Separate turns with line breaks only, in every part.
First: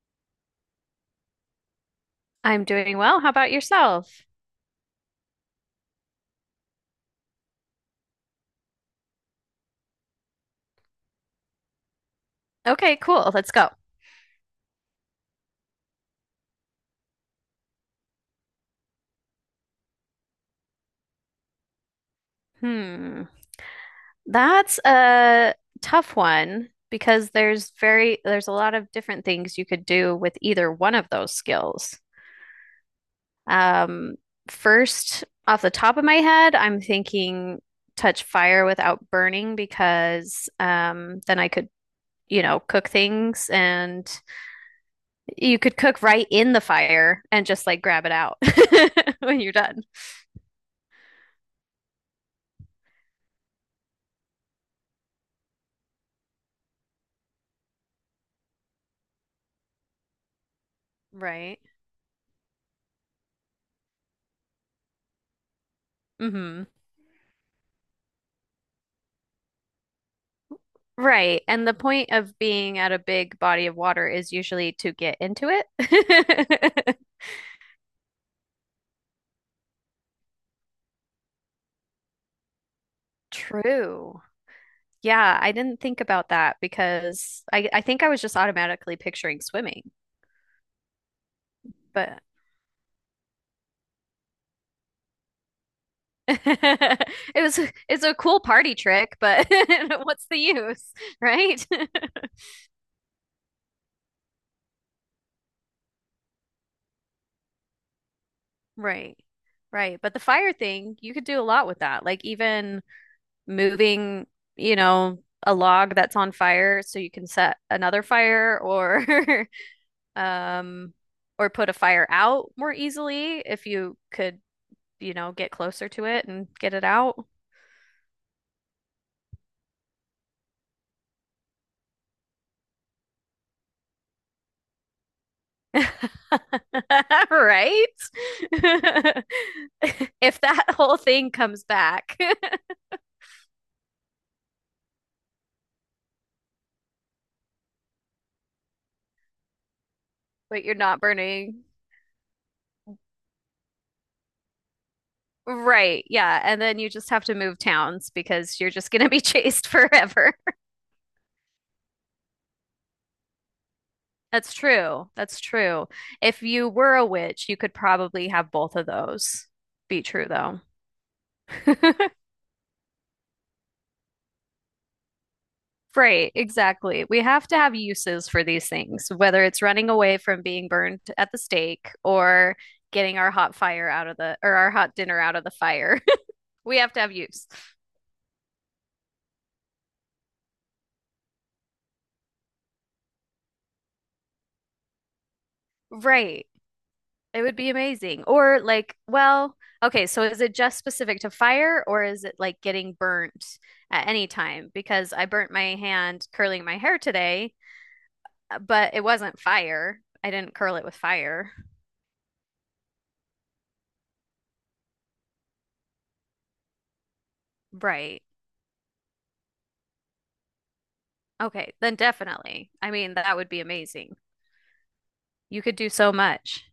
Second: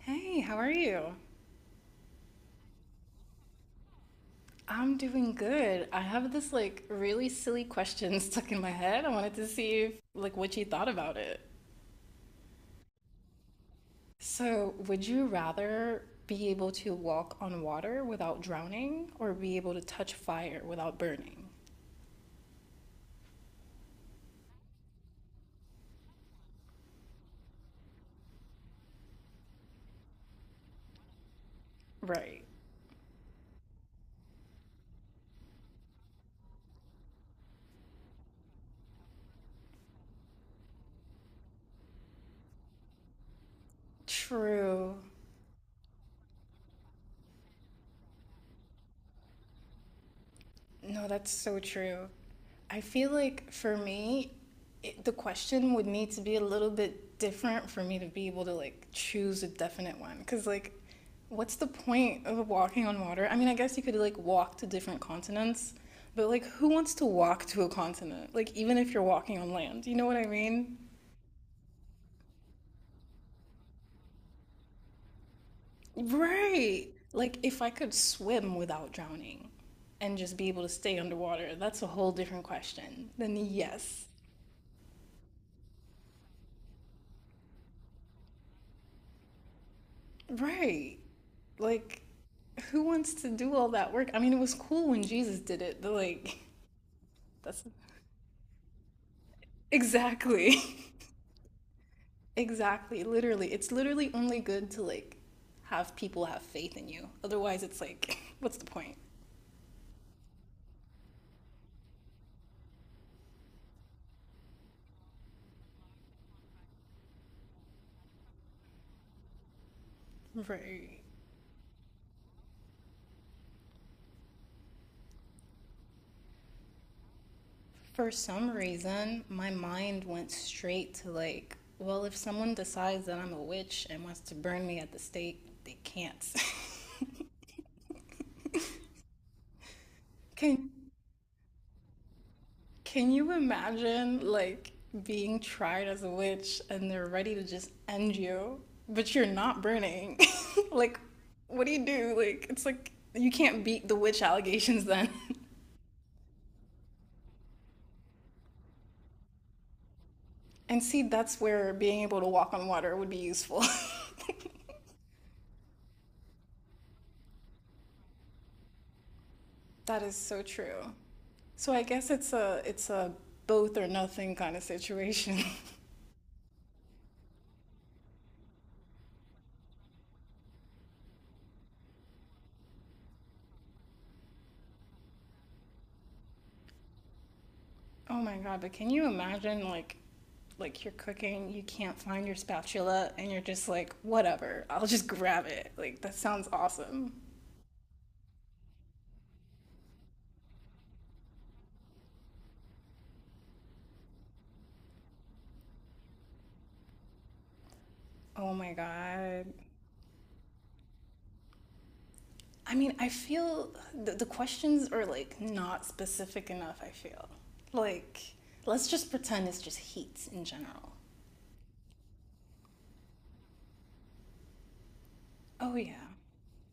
Hey, how are you?
I'm doing well. How about yourself?
I'm doing good. I have this like really silly question stuck in my head. I wanted to see if like what you thought about it.
Okay, cool. Let's go.
So, would you rather be able to walk on water without drowning or be able to touch fire without burning?
Hmm. That's a tough one because there's a lot of different things you could do with either one of those skills.
Right.
Um, First, off the top of my head, I'm thinking touch fire without burning because then I could, you know, cook things, and
True.
you could cook right in the fire and just like grab it out when you're done.
No, that's so true. I feel like for me, the question would need to be a little bit different for me to be able to like choose a definite one. Because, like, what's
Right.
the point of walking on water? I mean, I guess you could like walk to different continents, but like,
Mm-hmm.
who wants to walk to a continent? Like, even if you're walking on land, you know what I mean?
Right. And the point of being at a big body of water is usually to get into
Right.
it.
Like, if I could swim without drowning and just be able to stay underwater, that's a whole different question. Then, yes.
True. Yeah, I didn't think about that because I think I was just automatically picturing swimming,
Right. Like,
but
who wants to do all that work? I mean, it was cool when Jesus did it, but like,
it was
that's
it's a cool party trick, but what's the
exactly,
use, right?
exactly, literally. It's literally only good to like have people have faith in you. Otherwise, it's like, what's the point?
Right. Right. But the fire thing, you could do a lot with that. Like even moving, you know, a log that's on fire so you can set another fire, or um,
Right.
or put a fire out more easily if you could, you know, get closer to it and get it out.
For some reason, my mind went straight to like, well, if someone decides that I'm a witch and wants to burn me at the stake, they can't.
Right? If that
Can
whole thing comes back,
Can you imagine like being tried as a witch and they're ready to just end you, but you're not burning?
but you're
like,
not burning.
what do you do? Like, it's like you can't beat the witch allegations then.
Right. Yeah. And then you just have to move towns because you're just going to be chased forever.
and see, that's where being able to walk on water would be useful.
That's true. That's true. If you were a witch, you could probably have both of those
that
be
is
true,
so
though.
true. So I guess it's a both or nothing kind of situation.
Right, exactly. We have to have uses for these things, whether it's running away from being burned at the stake or getting our hot fire out of the, or our hot dinner out of the fire. We have to have use.
Oh my god, but can you imagine like you're cooking, you can't find your spatula and you're just like, whatever, I'll just grab it. Like that
Right.
sounds awesome.
It would be amazing. Or like, well, okay, so is it just specific to fire, or is it like getting burnt at any time? Because I burnt my hand curling my hair today,
Oh my
but it wasn't
god.
fire. I didn't curl it with fire.
I mean, I feel the questions are like not specific enough, I feel. Like
Right.
let's just pretend it's just heat in general.
Okay, then definitely. I mean, that would be amazing. You
Oh
could do
yeah.
so much.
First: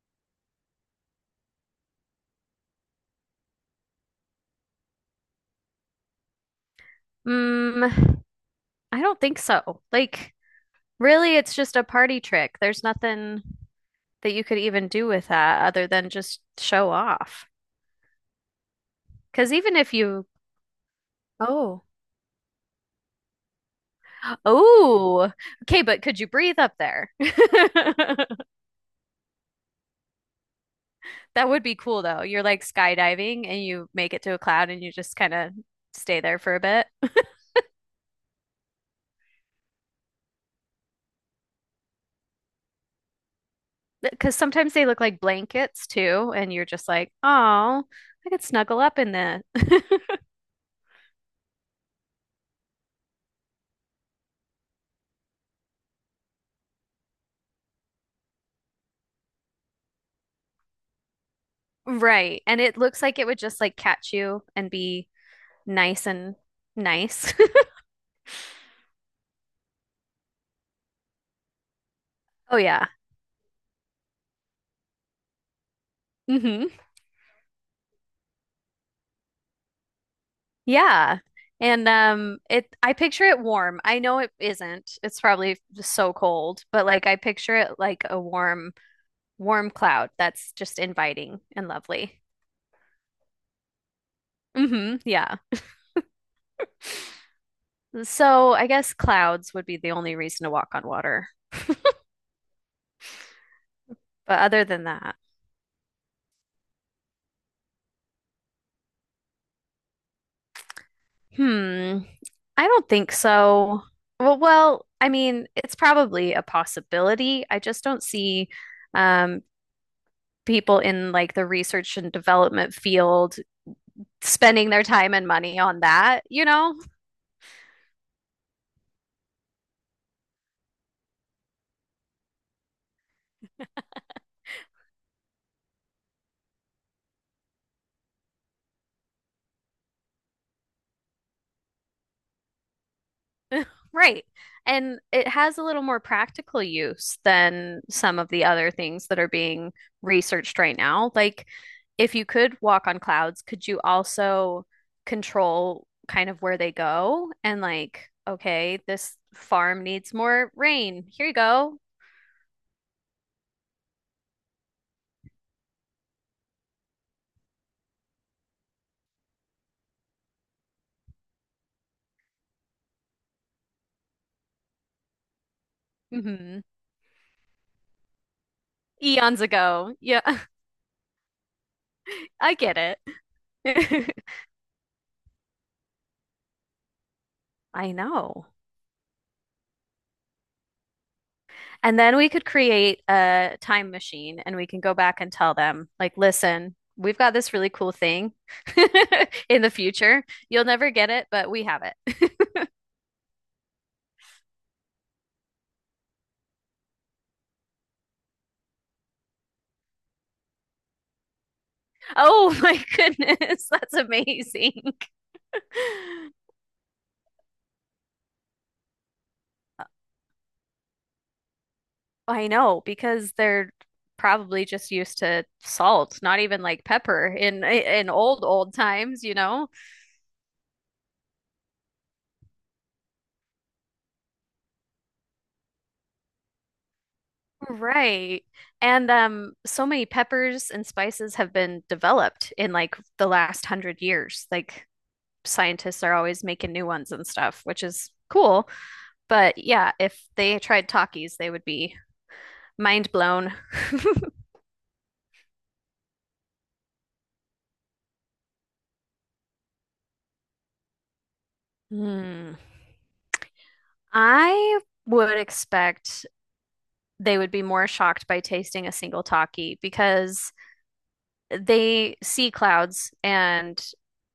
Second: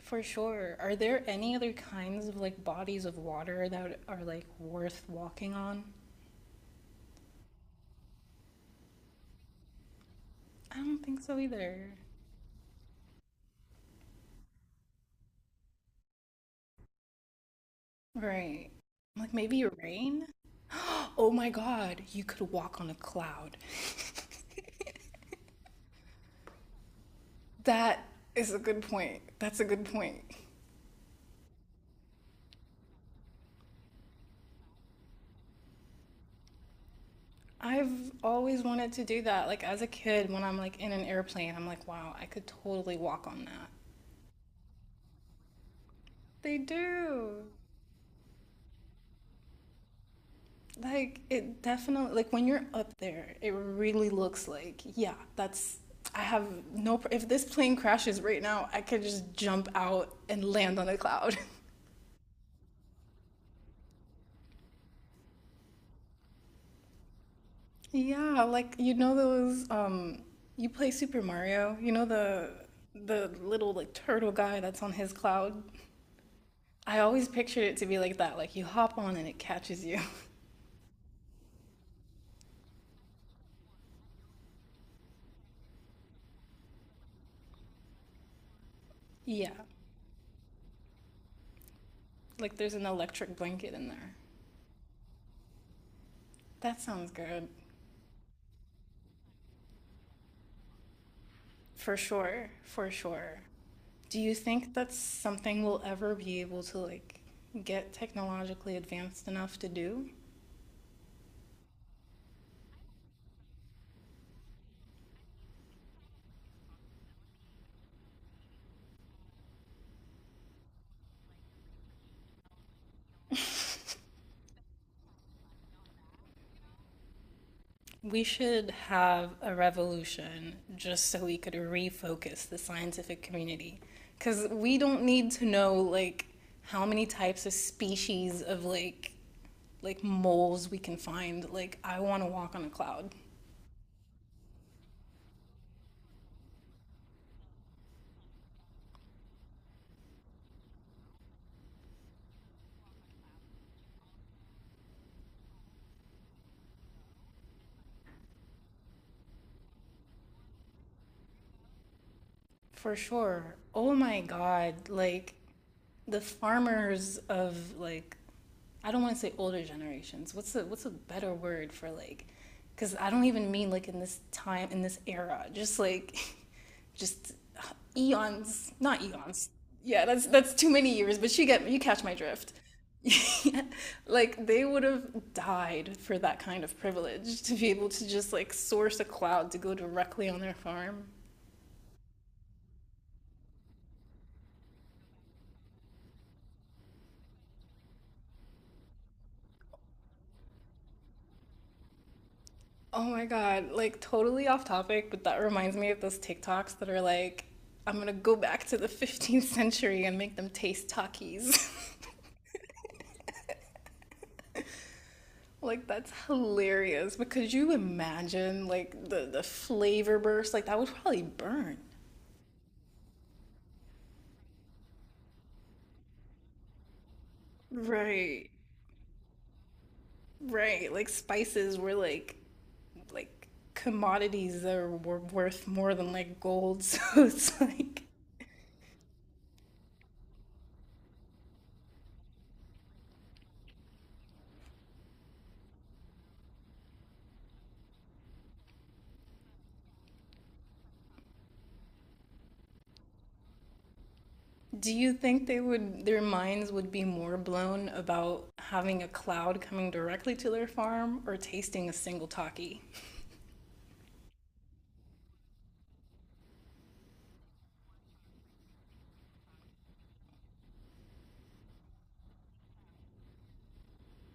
For sure. Are there any other kinds of like bodies of water that are like worth walking on?
Mm, I don't think so. Like,
I don't think
really,
so
it's just a
either.
party trick. There's nothing that you could even do with that other than just show off.
Right. Like
Because
maybe
even if
rain?
you,
Oh my
oh,
God, you could walk on a cloud.
oh, okay, but could you breathe up there?
That is a good point. That's a good point.
That would be cool though. You're like skydiving and you make it to a cloud and you just kind of stay there for a bit.
I've always wanted to do that. Like as a kid, when I'm like in an airplane, I'm like, wow, I could totally walk on that.
Because sometimes they look like blankets too, and
They
you're just like,
do.
oh, I could snuggle up in that.
Like it definitely, like when you're up there, it really looks like, yeah, that's, I have no, pr- if this plane crashes right now, I could just jump out and land on a cloud.
Right. And it looks like it would just like catch you and be nice and nice.
Yeah, like you know those you play Super Mario, you know the
Oh yeah.
the little like turtle guy that's on his cloud.
Hmm.
I always pictured it to be like that, like you hop on and it catches you.
Yeah. And it, I picture it warm. I know it isn't. It's probably just so cold, but like I picture it like a warm
Yeah.
warm cloud that's just inviting and lovely.
Like there's an electric blanket in there.
Hmm. Yeah.
That sounds good.
So I guess clouds would be the only reason to walk on water.
For sure, for sure. Do you
But other
think
than
that's
that,
something we'll ever be able to like get technologically advanced enough to do?
hmm. I don't think so. Well, I mean, it's probably a possibility. I just don't see um, people in like the research and development field spending their time and money on that, you know?
We should have a revolution just so we could refocus the scientific community. Because we don't need to know, like, how many types of species of, like moles we can find. Like, I want to walk on a cloud.
Right. And it has a little more practical use than some of the other things that are being researched right now. Like, if you could walk on clouds, could you also control kind of where they go? And, like, okay, this farm needs more rain. Here you go.
For sure. Oh my God. Like the farmers of like I don't want to say older generations. What's a better word for like cuz I don't even mean like in this time in this era. Just like
Hmm.
just uh, eons, not
Eons
eons.
ago.
Yeah,
Yeah,
that's too many years, but you catch my drift.
I get it.
Like they would have died for that kind of privilege to be able
I
to just
know.
like source a cloud to go directly on their farm.
And then we could create a time machine, and we can go back and tell them, like, listen, we've got this really cool thing in the future. You'll never get it, but we have it.
Oh my God, like totally off topic, but that reminds me of those TikToks that are like, I'm gonna go back to the 15th century and make them taste Takis.
Oh my goodness, that's amazing.
Like that's hilarious. But could you imagine like the flavor burst? Like that would probably burn.
I know, because they're probably just used to salt, not even like pepper in old
Right.
old times, you know?
Right. Like spices were like like commodities that were worth more than like gold. So it's like.
Right. And so many peppers and spices have been developed in like the last 100 years. Like scientists are always making new ones and stuff, which is cool. But yeah, if they tried Takis, they would be mind blown.
Do you think they would their minds would be more blown about having a cloud coming directly to their farm or tasting a single
Hmm.
taki?
I would expect they would be more shocked by tasting a single Taki because they see clouds and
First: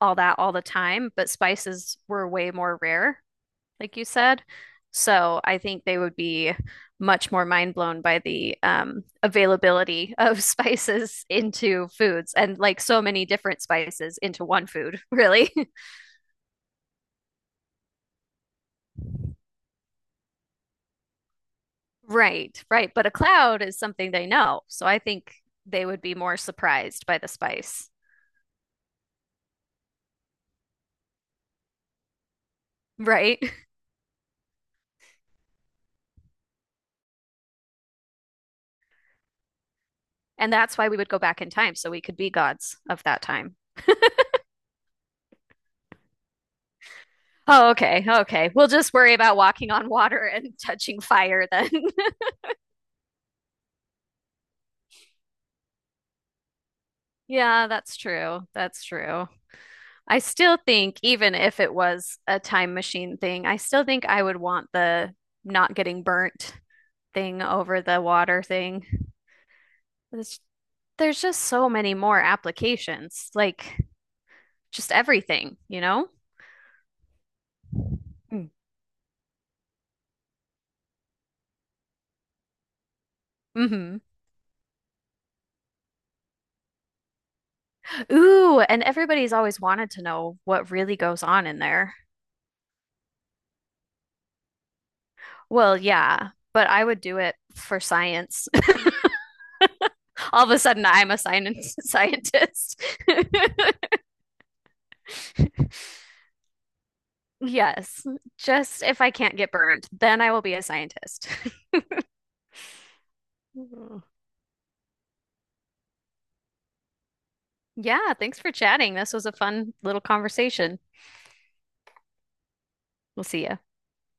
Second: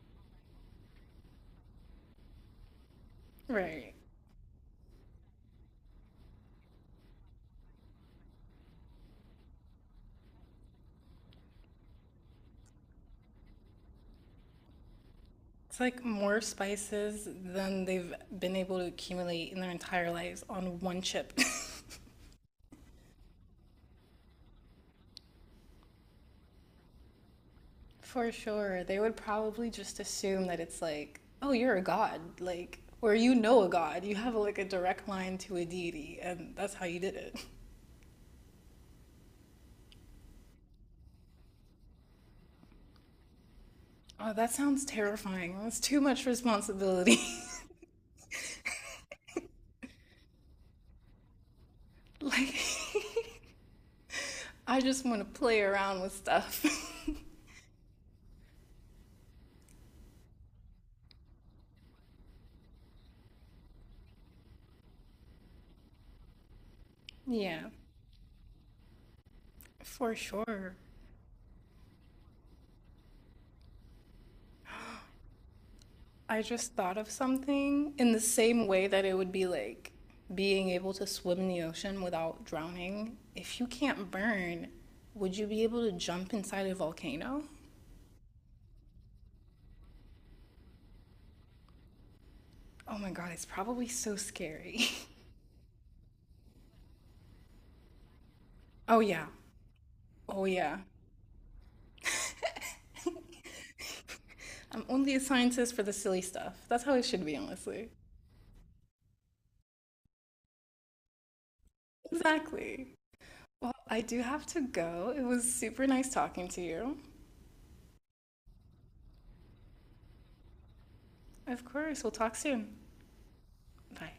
all that all the time, but spices were way more rare,
Right.
like you said. So I think they would be much more mind blown by the availability of spices into foods and like so many different spices into one food, really.
It's like more spices than they've been able to accumulate in their entire lives on one chip.
Right, right. But a cloud is something they know. So I think they would be more surprised by the spice,
For sure. They would probably just assume that it's like, oh, you're a god. Like, or you
right?
know a god. You have like a direct line to a deity, and that's how you did it.
And that's why we would go back in time so we could be gods of that time.
Oh, that sounds terrifying. That's too much responsibility.
Oh, okay. Okay. We'll just worry about walking on water and touching fire then.
like, I just want to play around with stuff.
Yeah, that's true. That's true. I still think, even if it was a time machine thing, I still think I would want the not getting burnt thing
yeah,
over the water thing.
for
There's,
sure.
there's just so many more applications, like just everything, you know?
I just thought of something in the
Mm.
same way that it would be like being able to swim in the ocean without drowning. If you
Hmm.
can't burn, would you be able to jump inside a volcano?
Ooh, and everybody's always wanted to know what really goes on in there.
Oh my god, it's probably so scary.
Well, yeah, but I would do it for science.
oh yeah. Oh
All of a
yeah.
sudden, I'm a science scientist.
I'm only a scientist for the silly stuff. That's how it should be, honestly.
Yes, just if I can't get burned, then I will be a scientist.
Exactly. Well,
Mm.
I do have to go. It was super nice talking to you.
Yeah, thanks for chatting. This was a fun little conversation.
Of course. We'll talk soon.
We'll see you.
Bye.